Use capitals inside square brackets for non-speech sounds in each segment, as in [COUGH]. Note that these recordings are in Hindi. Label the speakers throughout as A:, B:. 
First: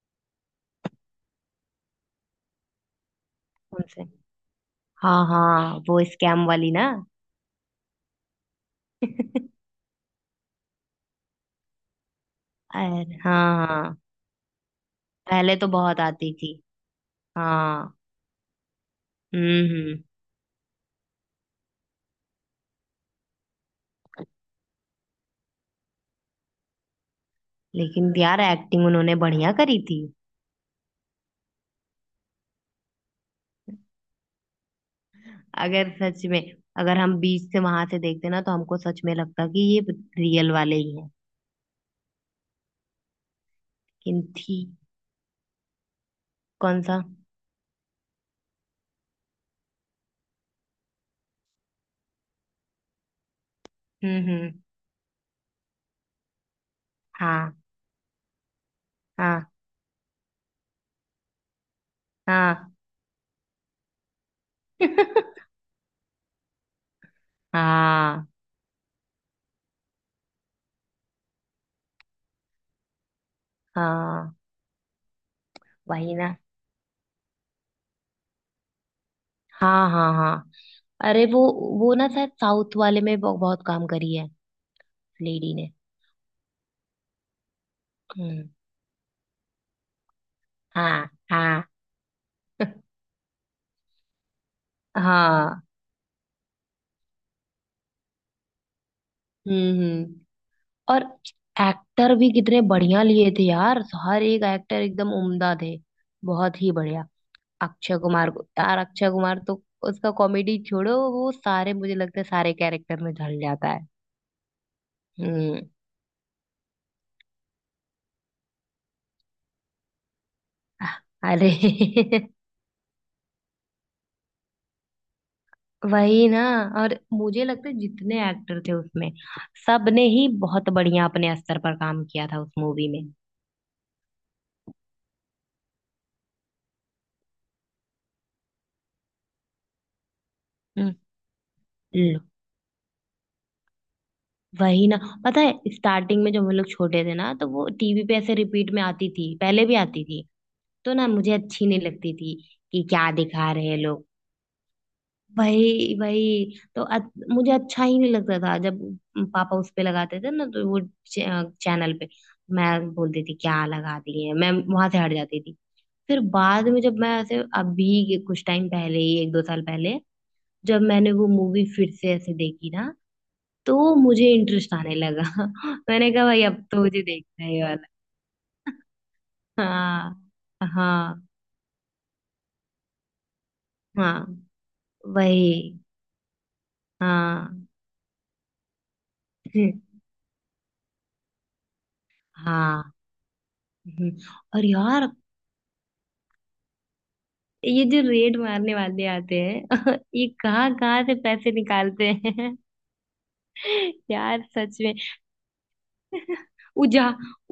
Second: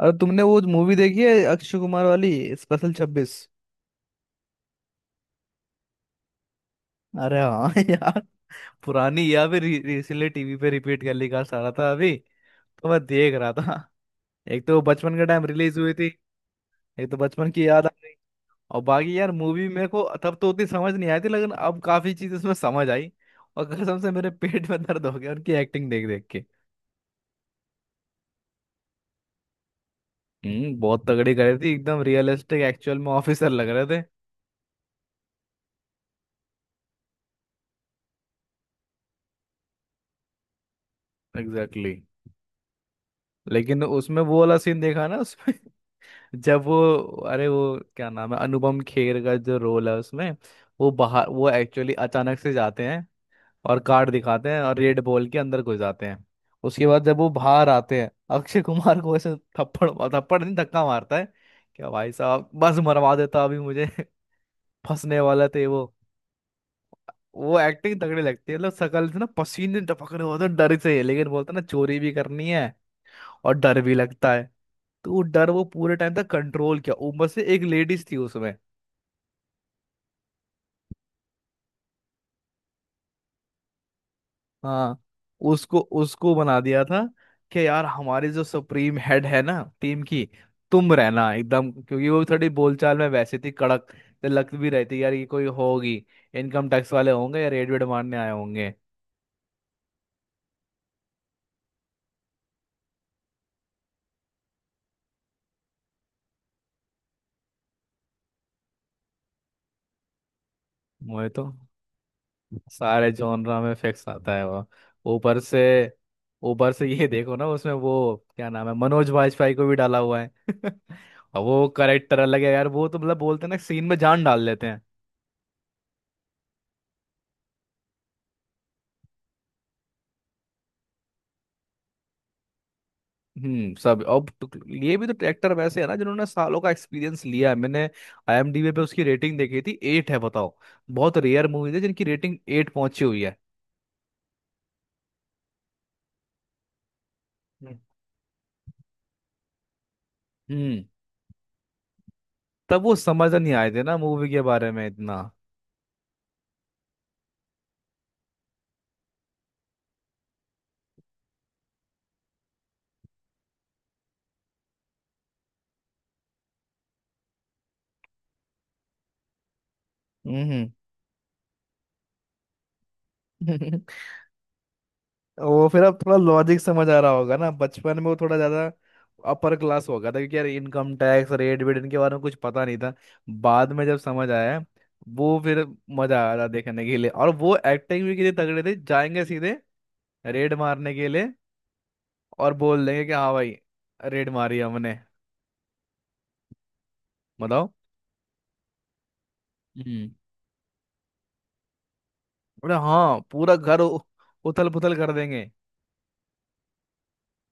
A: और तुमने वो मूवी देखी है अक्षय कुमार वाली स्पेशल 26?
B: कौन से? हाँ हाँ, वो स्कैम वाली ना।
A: अरे हाँ [LAUGHS] यार। पुरानी
B: [LAUGHS]
A: या फिर रिसेंटली टीवी पे रिपीट कर लिखा रहा था अभी। तो मैं
B: अरे
A: देख रहा
B: हाँ
A: था।
B: हाँ।
A: एक तो वो बचपन के टाइम
B: पहले तो
A: रिलीज हुई
B: बहुत
A: थी।
B: आती थी।
A: एक तो बचपन की याद आ
B: हाँ।
A: गई। और बाकी यार मूवी मेरे
B: हम्म।
A: को तब तो उतनी समझ नहीं आई थी लेकिन अब काफी चीज उसमें समझ आई। और कसम से मेरे पेट में दर्द हो गया उनकी एक्टिंग देख देख के।
B: लेकिन यार एक्टिंग उन्होंने बढ़िया करी थी।
A: बहुत तगड़ी करी थी एकदम रियलिस्टिक एक्चुअल में ऑफिसर लग रहे थे।
B: अगर सच में, अगर हम बीच से वहां से देखते ना तो हमको सच में लगता कि ये रियल वाले ही हैं।
A: Exactly exactly। लेकिन
B: लेकिन
A: उसमें वो वाला
B: थी।
A: सीन देखा ना उसमें जब वो।
B: कौन सा?
A: अरे वो क्या नाम है अनुपम खेर का जो रोल है उसमें। वो बाहर वो एक्चुअली अचानक से जाते हैं और कार्ड दिखाते
B: हम्म।
A: हैं और रेड बॉल के अंदर घुस जाते हैं। उसके बाद जब वो
B: हाँ
A: बाहर आते हैं अक्षय कुमार को ऐसे
B: हाँ
A: थप्पड़ थप्पड़ नहीं धक्का मारता है। क्या भाई साहब
B: हाँ।
A: बस मरवा देता अभी मुझे [LAUGHS] फंसने
B: [LAUGHS]
A: वाला थे वो। वो एक्टिंग तगड़ी
B: हाँ।
A: लगती है मतलब शकल से ना पसीने टपक रहे होते हैं डर से लेकिन बोलता है ना चोरी भी करनी है और डर भी लगता
B: हाँ
A: है। तो वो डर वो पूरे टाइम
B: वही
A: तक
B: ना।
A: कंट्रोल किया ऊपर से एक लेडीज थी उसमें।
B: हाँ हाँ हाँ। अरे वो ना शायद साउथ वाले में बहुत काम करी है।
A: हाँ।
B: लेडी ने।
A: उसको उसको बना दिया था कि यार हमारी जो
B: हम्म।
A: सुप्रीम हेड है ना टीम की। तुम
B: हाँ
A: रहना
B: हाँ
A: एकदम क्योंकि वो थोड़ी बोलचाल में वैसे थी कड़क। तो लग भी रही थी यार ये कोई
B: हाँ।
A: होगी इनकम टैक्स वाले होंगे या रेड वेड मारने आए होंगे।
B: हम्म। और एक्टर भी कितने बढ़िया लिए थे यार, हर एक एक्टर एकदम उम्दा थे। बहुत ही बढ़िया। अक्षय कुमार को यार, अक्षय कुमार तो, उसका कॉमेडी छोड़ो,
A: वो
B: वो
A: तो
B: सारे, मुझे लगता है सारे कैरेक्टर
A: सारे
B: में ढल
A: जॉनरा
B: जाता
A: में
B: है।
A: फिक्स आता है वो। ऊपर से
B: हम्म।
A: ऊपर से ये देखो ना उसमें वो क्या नाम है मनोज वाजपेयी को भी डाला हुआ है [LAUGHS] और
B: अरे।
A: वो करेक्टर
B: [LAUGHS]
A: अलग है यार वो तो मतलब बोलते हैं ना सीन में जान डाल लेते।
B: वही ना। और मुझे लगता है जितने एक्टर थे उसमें सबने ही बहुत बढ़िया अपने स्तर पर काम किया था उस मूवी में।
A: सब अब ये भी तो ट्रैक्टर वैसे है ना जिन्होंने सालों का एक्सपीरियंस लिया है मैंने। आईएमडीबी पे उसकी रेटिंग देखी थी 8 है बताओ। बहुत रेयर मूवी है जिनकी
B: हम्म।
A: रेटिंग 8 पहुंची हुई है।
B: वही ना। पता है स्टार्टिंग में जब हम लोग छोटे थे ना तो वो
A: हम्म।
B: टीवी पे ऐसे रिपीट में आती थी, पहले भी आती थी।
A: हम्म।
B: तो ना मुझे अच्छी नहीं लगती थी
A: तब
B: कि
A: वो
B: क्या
A: समझ नहीं
B: दिखा रहे
A: आए
B: हैं
A: थे ना
B: लोग।
A: मूवी के बारे में इतना।
B: वही वही तो मुझे अच्छा ही नहीं लगता था, जब पापा उस पे लगाते थे ना तो वो चैनल पे, मैं बोलती थी क्या लगा दिए, मैं वहां से हट जाती थी। फिर बाद में जब मैं ऐसे अभी के कुछ टाइम पहले ही, एक दो साल पहले,
A: हम्म।
B: जब मैंने वो मूवी फिर से ऐसे देखी ना तो
A: [LAUGHS]
B: मुझे इंटरेस्ट आने लगा।
A: वो
B: [LAUGHS]
A: फिर अब
B: मैंने
A: थोड़ा
B: कहा भाई
A: लॉजिक
B: अब तो
A: समझ आ
B: मुझे
A: रहा होगा
B: देखना
A: ना
B: है ये वाला।
A: बचपन में वो थोड़ा ज्यादा अपर
B: [LAUGHS]
A: क्लास हो गया
B: हाँ
A: था क्योंकि यार इनकम
B: हाँ।
A: टैक्स रेट वेट इनके बारे में कुछ पता नहीं था। बाद में जब
B: हाँ।
A: समझ आया वो फिर
B: वही।
A: मजा आ रहा देखने के लिए और वो
B: हाँ।
A: एक्टिंग भी कितने तगड़े थे जाएंगे सीधे
B: [LAUGHS]
A: रेड मारने के लिए और
B: हाँ।
A: बोल देंगे कि हाँ भाई
B: हम्म।
A: रेड मारी
B: और
A: हमने
B: यार
A: बताओ।
B: ये जो रेड मारने वाले आते हैं
A: हम्म
B: [LAUGHS] ये कहाँ कहाँ से पैसे निकालते हैं?
A: बोले हाँ पूरा घर
B: [LAUGHS] यार
A: उथल
B: सच में।
A: पुथल कर देंगे
B: [LAUGHS] उजा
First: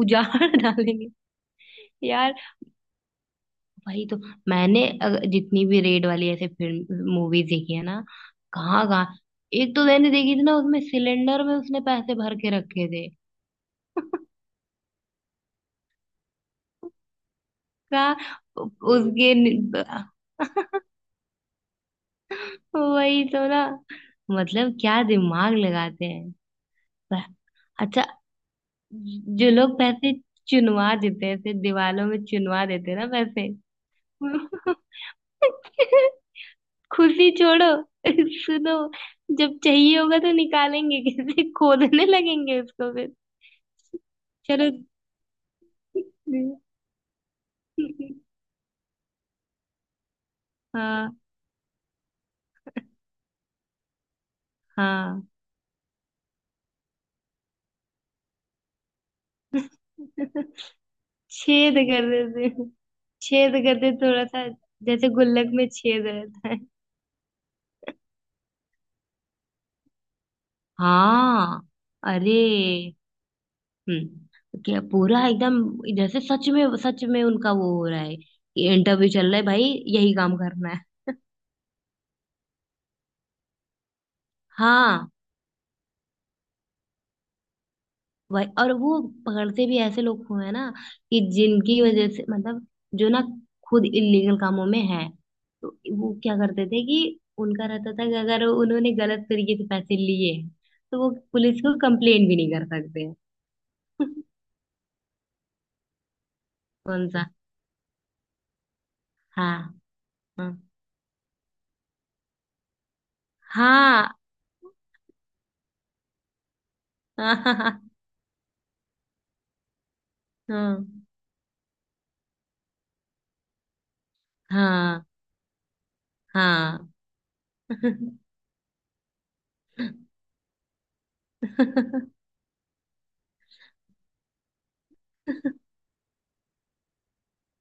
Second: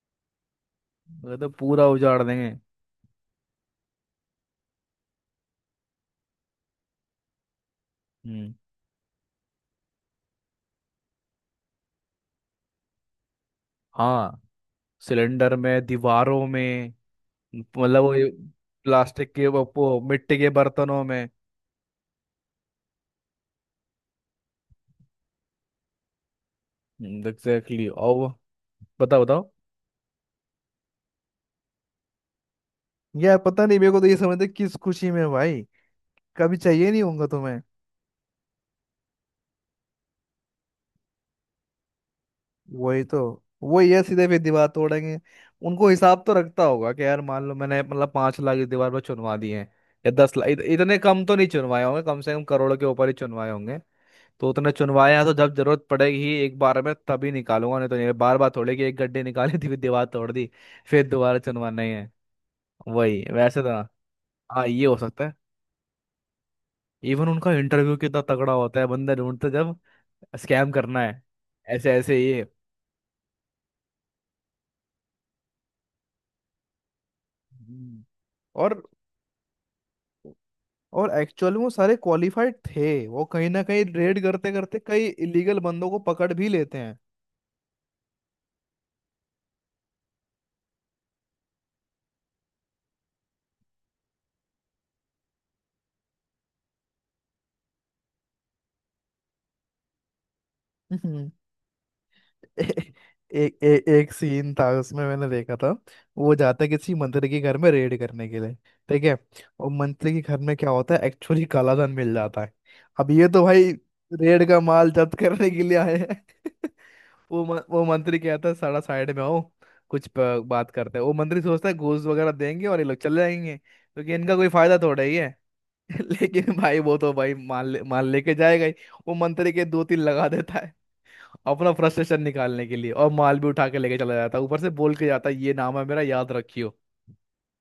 B: उजाड़ डालेंगे।
A: बोले तो पूरा उजाड़
B: यार।
A: देंगे।
B: वही तो। मैंने जितनी भी रेड वाली ऐसे फिल्म मूवीज देखी है ना,
A: हम्म।
B: कहाँ कहाँ। एक तो मैंने देखी थी ना उसमें सिलेंडर में उसने पैसे भर के रखे थे। [LAUGHS]
A: हाँ। सिलेंडर में दीवारों में मतलब वो
B: कहा।
A: ये प्लास्टिक
B: उसके
A: के वो
B: नि-
A: वो मिट्टी के
B: [LAUGHS]
A: बर्तनों में।
B: वही तो ना। मतलब क्या दिमाग लगाते हैं। प-
A: एग्जैक्टली
B: अच्छा,
A: और बताओ
B: जो
A: बताओ।
B: लोग पैसे चुनवा देते हैं ऐसे दीवालों में, चुनवा देते हैं ना
A: यार
B: पैसे।
A: पता नहीं मेरे को तो ये समझते किस खुशी में भाई
B: [LAUGHS]
A: कभी चाहिए नहीं होगा
B: खुशी
A: तुम्हें।
B: छोड़ो। [LAUGHS] सुनो, जब चाहिए होगा तो निकालेंगे कैसे, खोदने लगेंगे उसको
A: वही
B: फिर।
A: तो वो ये सीधे फिर दीवार
B: चलो।
A: तोड़ेंगे। उनको हिसाब तो रखता
B: [LAUGHS]
A: होगा कि यार मान लो मैंने मतलब 5 लाख इस दीवार पर चुनवा दिए हैं या 10 लाख इतने
B: हाँ
A: कम तो नहीं चुनवाए होंगे कम से कम करोड़ों के ऊपर ही चुनवाए होंगे। तो उतने चुनवाए
B: हाँ।
A: हैं तो जब जरूरत पड़ेगी एक बार में तभी निकालूंगा नहीं तो नहीं बार बार थोड़े कि एक गड्ढे निकाली थी [LAUGHS] फिर दीवार तोड़ दी
B: [LAUGHS]
A: फिर दोबारा
B: छेद
A: चुनवाना ही
B: कर
A: है।
B: देते हैं।
A: वही
B: छेद
A: वैसे तो हाँ।
B: करते थोड़ा सा,
A: हाँ, ये हो
B: जैसे
A: सकता है।
B: गुल्लक में छेद रहता है।
A: इवन उनका इंटरव्यू कितना तगड़ा होता है बंदा ढूंढते जब स्कैम करना है
B: हाँ।
A: ऐसे ऐसे
B: अरे।
A: ये।
B: हम्म, क्या पूरा एकदम, जैसे सच में उनका वो हो रहा
A: हम्म।
B: है,
A: और
B: इंटरव्यू चल रहा है भाई, यही काम करना है।
A: और एक्चुअल में वो सारे क्वालिफाइड थे वो कहीं ना कहीं रेड करते करते कई
B: हाँ।
A: इलीगल बंदों को पकड़ भी लेते हैं।
B: वही और वो पकड़ते भी ऐसे लोग को है ना, कि जिनकी वजह से, मतलब जो ना खुद इलीगल कामों में है, तो वो क्या करते थे कि उनका रहता था कि अगर उन्होंने गलत तरीके से पैसे लिए तो वो
A: हम्म।
B: पुलिस को कंप्लेन भी नहीं
A: [LAUGHS] ए,
B: कर सकते।
A: ए, ए, एक
B: [LAUGHS]
A: सीन था उसमें मैंने देखा था। वो जाता है किसी
B: कौन
A: मंत्री
B: सा?
A: के घर में रेड करने के लिए। ठीक है।
B: हाँ।
A: और मंत्री के घर में
B: हाँ
A: क्या होता है एक्चुअली कालाधन मिल जाता है। अब ये तो भाई
B: हाँ
A: रेड का माल जब्त करने के लिए आए हैं। [LAUGHS] वो मंत्री कहता है सारा साइड में आओ कुछ बात
B: हाँ।
A: करते हैं। वो मंत्री सोचता है घूस वगैरह देंगे और ये लोग चले जाएंगे क्योंकि इनका कोई फायदा थोड़ा
B: हाँ
A: ही है। [LAUGHS] लेकिन भाई
B: हाँ।
A: वो तो भाई माल
B: [LAUGHS]
A: लेके जाएगा ही। वो मंत्री के दो तीन लगा देता है अपना फ्रस्ट्रेशन निकालने के लिए और माल भी उठा के लेके चला जाता है ऊपर से बोल के जाता है ये नाम है मेरा याद रखियो।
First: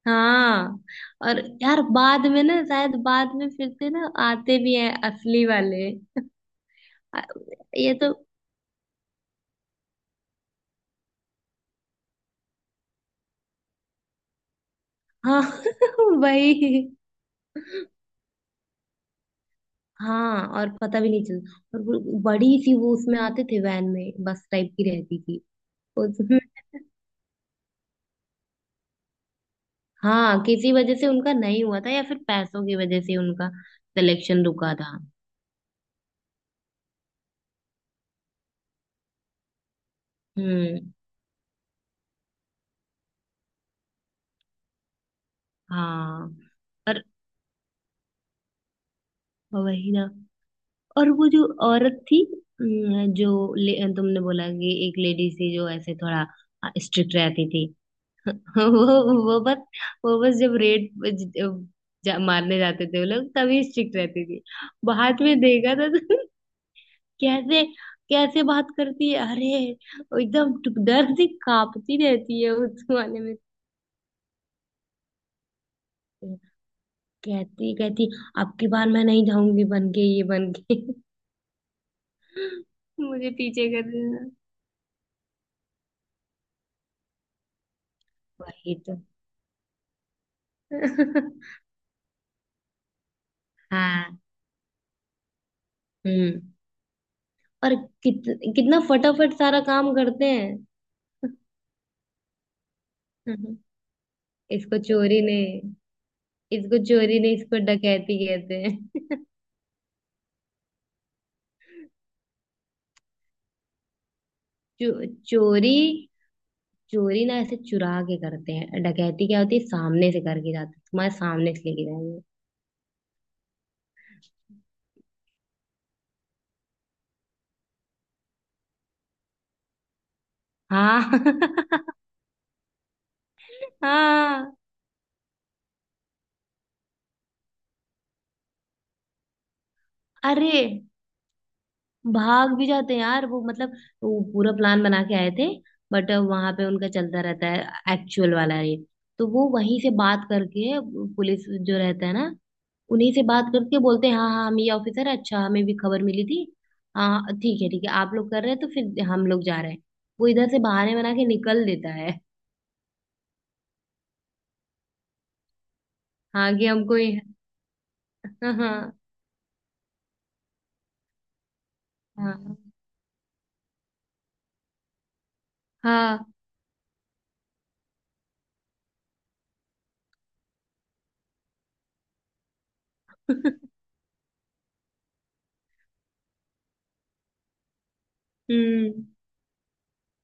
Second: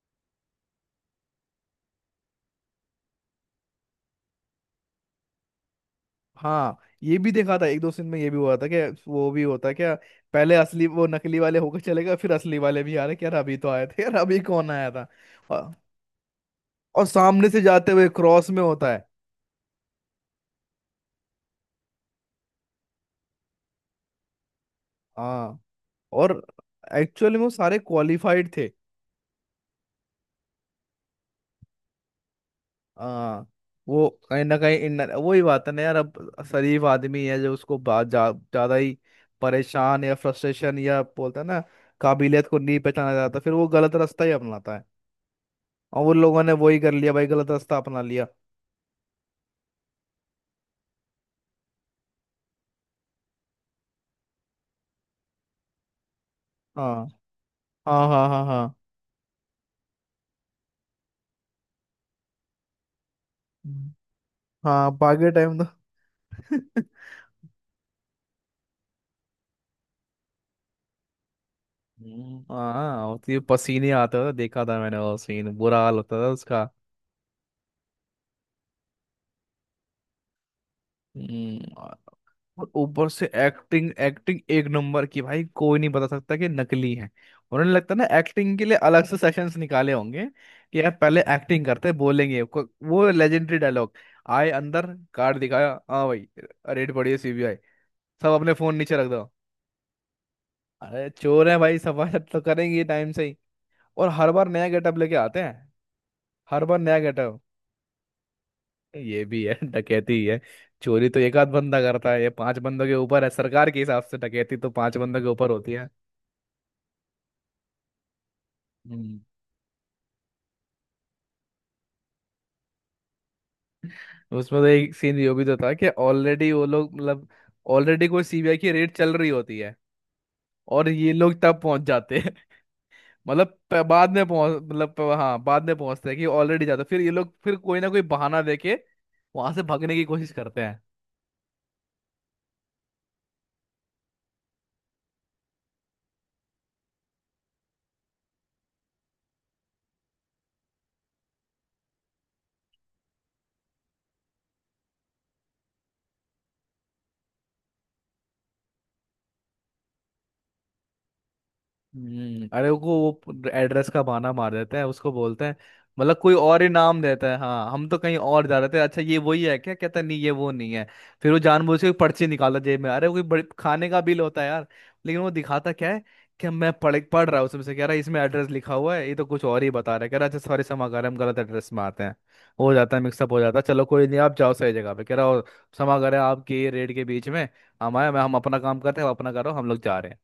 B: हाँ। और यार बाद में ना शायद बाद में फिर से ना आते भी हैं असली वाले।
A: हाँ। ये
B: आ-
A: भी देखा था एक दो
B: ये
A: सीन
B: तो।
A: में ये भी हुआ था कि वो भी होता है क्या पहले असली वो नकली वाले होकर चले गए फिर असली वाले भी आ रहे कि यार अभी तो आए थे यार अभी कौन आया था।
B: हाँ।
A: और,
B: [LAUGHS] वही।
A: और सामने से जाते हुए क्रॉस में होता है।
B: हाँ, और पता भी नहीं चलता, और वो बड़ी सी वो उसमें आते थे वैन में, बस टाइप की रहती थी
A: हाँ।
B: उसमें।
A: और एक्चुअली में वो सारे क्वालिफाइड थे।
B: हाँ, किसी वजह से उनका नहीं हुआ था, या फिर पैसों की वजह से
A: हाँ।
B: उनका
A: वो कहीं
B: सिलेक्शन
A: ना
B: रुका
A: कहीं
B: था।
A: इन वही बात है ना यार अब शरीफ आदमी है जो उसको बात जा, ज्यादा ही परेशान या फ्रस्ट्रेशन
B: हम्म।
A: या बोलते हैं ना। काबिलियत को नहीं पहचाना जाता फिर वो गलत रास्ता ही अपनाता है और वो
B: हाँ।
A: लोगों ने वही कर
B: पर,
A: लिया भाई गलत रास्ता अपना लिया।
B: वही ना। और वो जो औरत थी, तुमने बोला कि एक लेडी थी जो ऐसे थोड़ा, हाँ,
A: हाँ
B: स्ट्रिक्ट रहती थी।
A: हाँ हाँ
B: [LAUGHS]
A: हाँ। हाँ।
B: वो बस, वो बस जब रेड मारने जाते थे वो लोग तभी
A: हम्म,
B: स्ट्रिक्ट रहती थी।
A: हाँ
B: बाद
A: बाकी
B: में
A: टाइम तो [LAUGHS]
B: देखा था तो [LAUGHS] कैसे, कैसे बात करती है अरे, वो एकदम डर से कांपती रहती है उस
A: हाँ
B: वाले
A: होती
B: में।
A: है, पसीने आते थे देखा था मैंने वो सीन बुरा हाल होता था उसका।
B: कहती कहती, अब की बार मैं नहीं जाऊंगी बन के, ये बन के। [LAUGHS]
A: और ऊपर से
B: मुझे पीछे कर
A: एक्टिंग
B: देना।
A: एक्टिंग एक नंबर की भाई कोई नहीं बता सकता कि नकली है। उन्होंने लगता है ना एक्टिंग के
B: वही
A: लिए
B: तो।
A: अलग से सेशंस निकाले होंगे कि यार पहले
B: [LAUGHS]
A: एक्टिंग करते बोलेंगे वो लेजेंडरी डायलॉग
B: हाँ।
A: आए अंदर कार्ड दिखाया हाँ भाई
B: हम्म।
A: रेड पड़ी है सीबीआई
B: और कित,
A: सब अपने फोन
B: कितना
A: नीचे रख दो।
B: फटाफट सारा काम करते हैं।
A: अरे चोर है भाई सफाई तो करेंगे टाइम से ही
B: [LAUGHS]
A: और हर बार नया
B: इसको
A: गेटअप लेके
B: चोरी ने
A: आते हैं। हर
B: इसको
A: बार नया
B: चोरी नहीं,
A: गेटअप।
B: इसको डकैती कहते हैं। [LAUGHS]
A: ये भी है डकैती ही है। चोरी तो एक आध बंदा करता है ये पांच बंदों के ऊपर है सरकार के हिसाब से डकैती तो पांच बंदों के ऊपर
B: चोरी,
A: होती है।
B: चोरी ना ऐसे चुरा के करते हैं,
A: हम्म।
B: डकैती क्या होती है, सामने से करके जाते हैं, तुम्हारे सामने से लेके जाएंगे।
A: उसमें तो एक सीन यो भी तो था कि ऑलरेडी वो लोग मतलब ऑलरेडी कोई सीबीआई की रेड चल रही होती है और
B: हाँ।
A: ये लोग तब पहुंच जाते हैं। [LAUGHS] मतलब
B: [LAUGHS]
A: बाद में
B: हाँ।
A: पहुंच मतलब हाँ बाद में पहुंचते हैं कि ऑलरेडी जाते हैं। फिर ये लोग फिर कोई ना कोई बहाना देके वहां से भागने की कोशिश
B: अरे,
A: करते।
B: भाग भी जाते हैं यार, वो मतलब, वो पूरा प्लान बना के आए थे, बट वहां पे उनका चलता रहता है एक्चुअल वाला ये, तो वो वहीं से बात करके, पुलिस जो रहता है ना, उन्हीं से बात करके बोलते हैं हाँ हाँ हम ये ऑफिसर है, अच्छा हमें भी खबर मिली थी, हाँ ठीक है आप लोग कर रहे हैं तो फिर हम लोग जा रहे हैं, वो इधर से बहाने बना के निकल देता है।
A: अरे वो एड्रेस का बहाना मार देते हैं उसको बोलते हैं। मतलब कोई
B: हाँ,
A: और ही नाम देता है हाँ हम तो कहीं और
B: हाँ
A: जा रहे थे
B: हाँ।
A: अच्छा ये वही है क्या कहता है, नहीं ये वो नहीं है। फिर वो जानबूझ के पर्ची
B: हाँ
A: निकाला जेब में अरे वो कोई बड़े खाने का बिल होता है यार लेकिन वो दिखाता क्या है
B: हाँ।
A: कि मैं पढ़ पढ़ रहा हूँ उसमें से कह रहा है इसमें एड्रेस लिखा हुआ है ये तो कुछ और ही बता रहा है कह रहा है, अच्छा सॉरी क्षमा कर हम गलत एड्रेस में आते हैं। हो जाता है मिक्सअप हो जाता है चलो
B: [LAUGHS]
A: कोई नहीं आप जाओ सही जगह पे कह रहा हो क्षमा करें आपके रेड के बीच में हम आए मैं हम अपना काम करते हैं
B: हम्म।
A: आप अपना करो हम लोग जा रहे हैं।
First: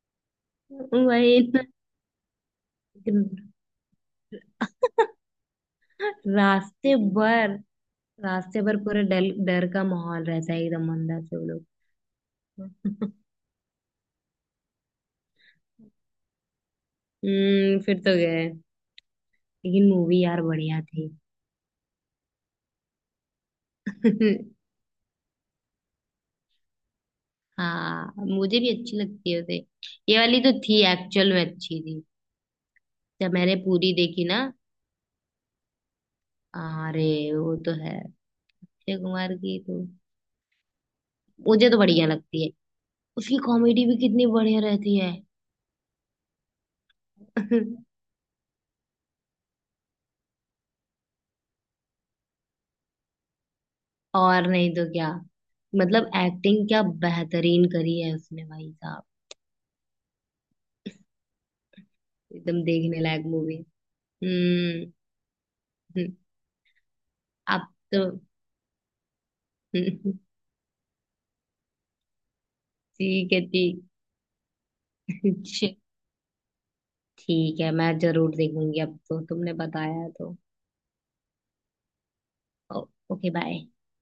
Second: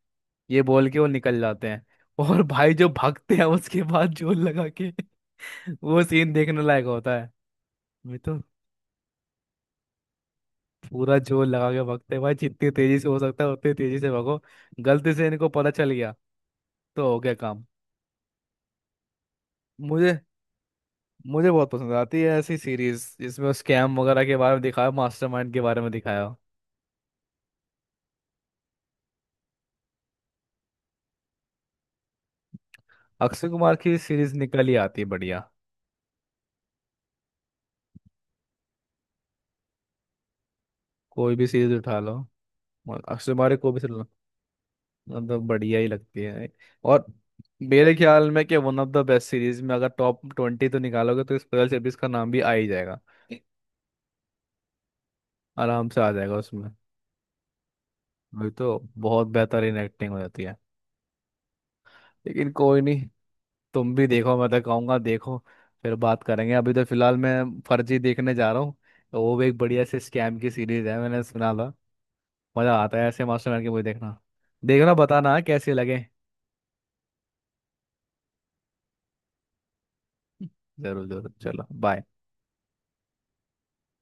A: ये बोल के वो निकल
B: वही ना।
A: जाते हैं। और भाई जो भागते
B: [LAUGHS]
A: हैं उसके बाद जोर लगा के [LAUGHS] वो सीन देखने लायक
B: रास्ते
A: होता है।
B: भर,
A: मैं तो
B: रास्ते भर पूरा डर डर का माहौल रहता है एकदम
A: पूरा
B: अंदर से वो
A: जोर लगा के भागते हैं भाई जितनी
B: लोग। [LAUGHS]
A: तेजी से हो सकता है उतनी तेजी से भागो। गलती से इनको पता चल गया तो हो गया काम।
B: हम्म, फिर तो गए। लेकिन
A: मुझे
B: मूवी यार बढ़िया थी।
A: मुझे बहुत पसंद आती है ऐसी सीरीज जिसमें स्कैम वगैरह के बारे में
B: [LAUGHS]
A: दिखाया मास्टरमाइंड के बारे में दिखाया हो।
B: हाँ, मुझे भी अच्छी लगती है उसे। ये वाली तो थी, एक्चुअल में अच्छी थी। जब
A: अक्षय
B: मैंने
A: कुमार
B: पूरी
A: की
B: देखी
A: सीरीज
B: ना,
A: निकल ही आती है बढ़िया।
B: अरे वो तो है, अक्षय कुमार की तो
A: कोई भी
B: मुझे
A: सीरीज
B: तो
A: उठा
B: बढ़िया
A: लो
B: लगती है,
A: अक्षय
B: उसकी
A: कुमार की कोई भी
B: कॉमेडी भी
A: सीरीज।
B: कितनी बढ़िया रहती है।
A: मतलब बढ़िया ही लगती है भाई। और मेरे
B: [LAUGHS]
A: ख्याल में कि one of the best series में अगर टॉप 20 तो निकालोगे तो स्पेशल सर्विस का नाम भी आ ही जाएगा।
B: और नहीं तो क्या?
A: आराम से
B: मतलब
A: आ जाएगा
B: एक्टिंग
A: उसमें।
B: क्या बेहतरीन करी है उसने
A: वही तो
B: भाई साहब,
A: बहुत बेहतरीन एक्टिंग हो जाती है। लेकिन
B: एकदम
A: कोई
B: देखने
A: नहीं।
B: लायक मूवी।
A: तुम भी देखो मैं तो
B: हम्म।
A: कहूँगा देखो। फिर बात करेंगे अभी तो फिलहाल मैं
B: अब
A: फर्जी
B: तो,
A: देखने जा रहा हूँ। वो भी एक बढ़िया से
B: [LAUGHS]
A: स्कैम की सीरीज है मैंने सुना था। मज़ा आता है ऐसे
B: ठीक है
A: मास्टरमाइंड की मूवी
B: ठीक।
A: देखना। देखना बताना कैसे
B: [LAUGHS]
A: लगे।
B: ठीक है मैं जरूर देखूंगी, अब तो तुमने बताया है तो।
A: जरूर जरूर चलो बाय।
B: ओ- ओके बाय।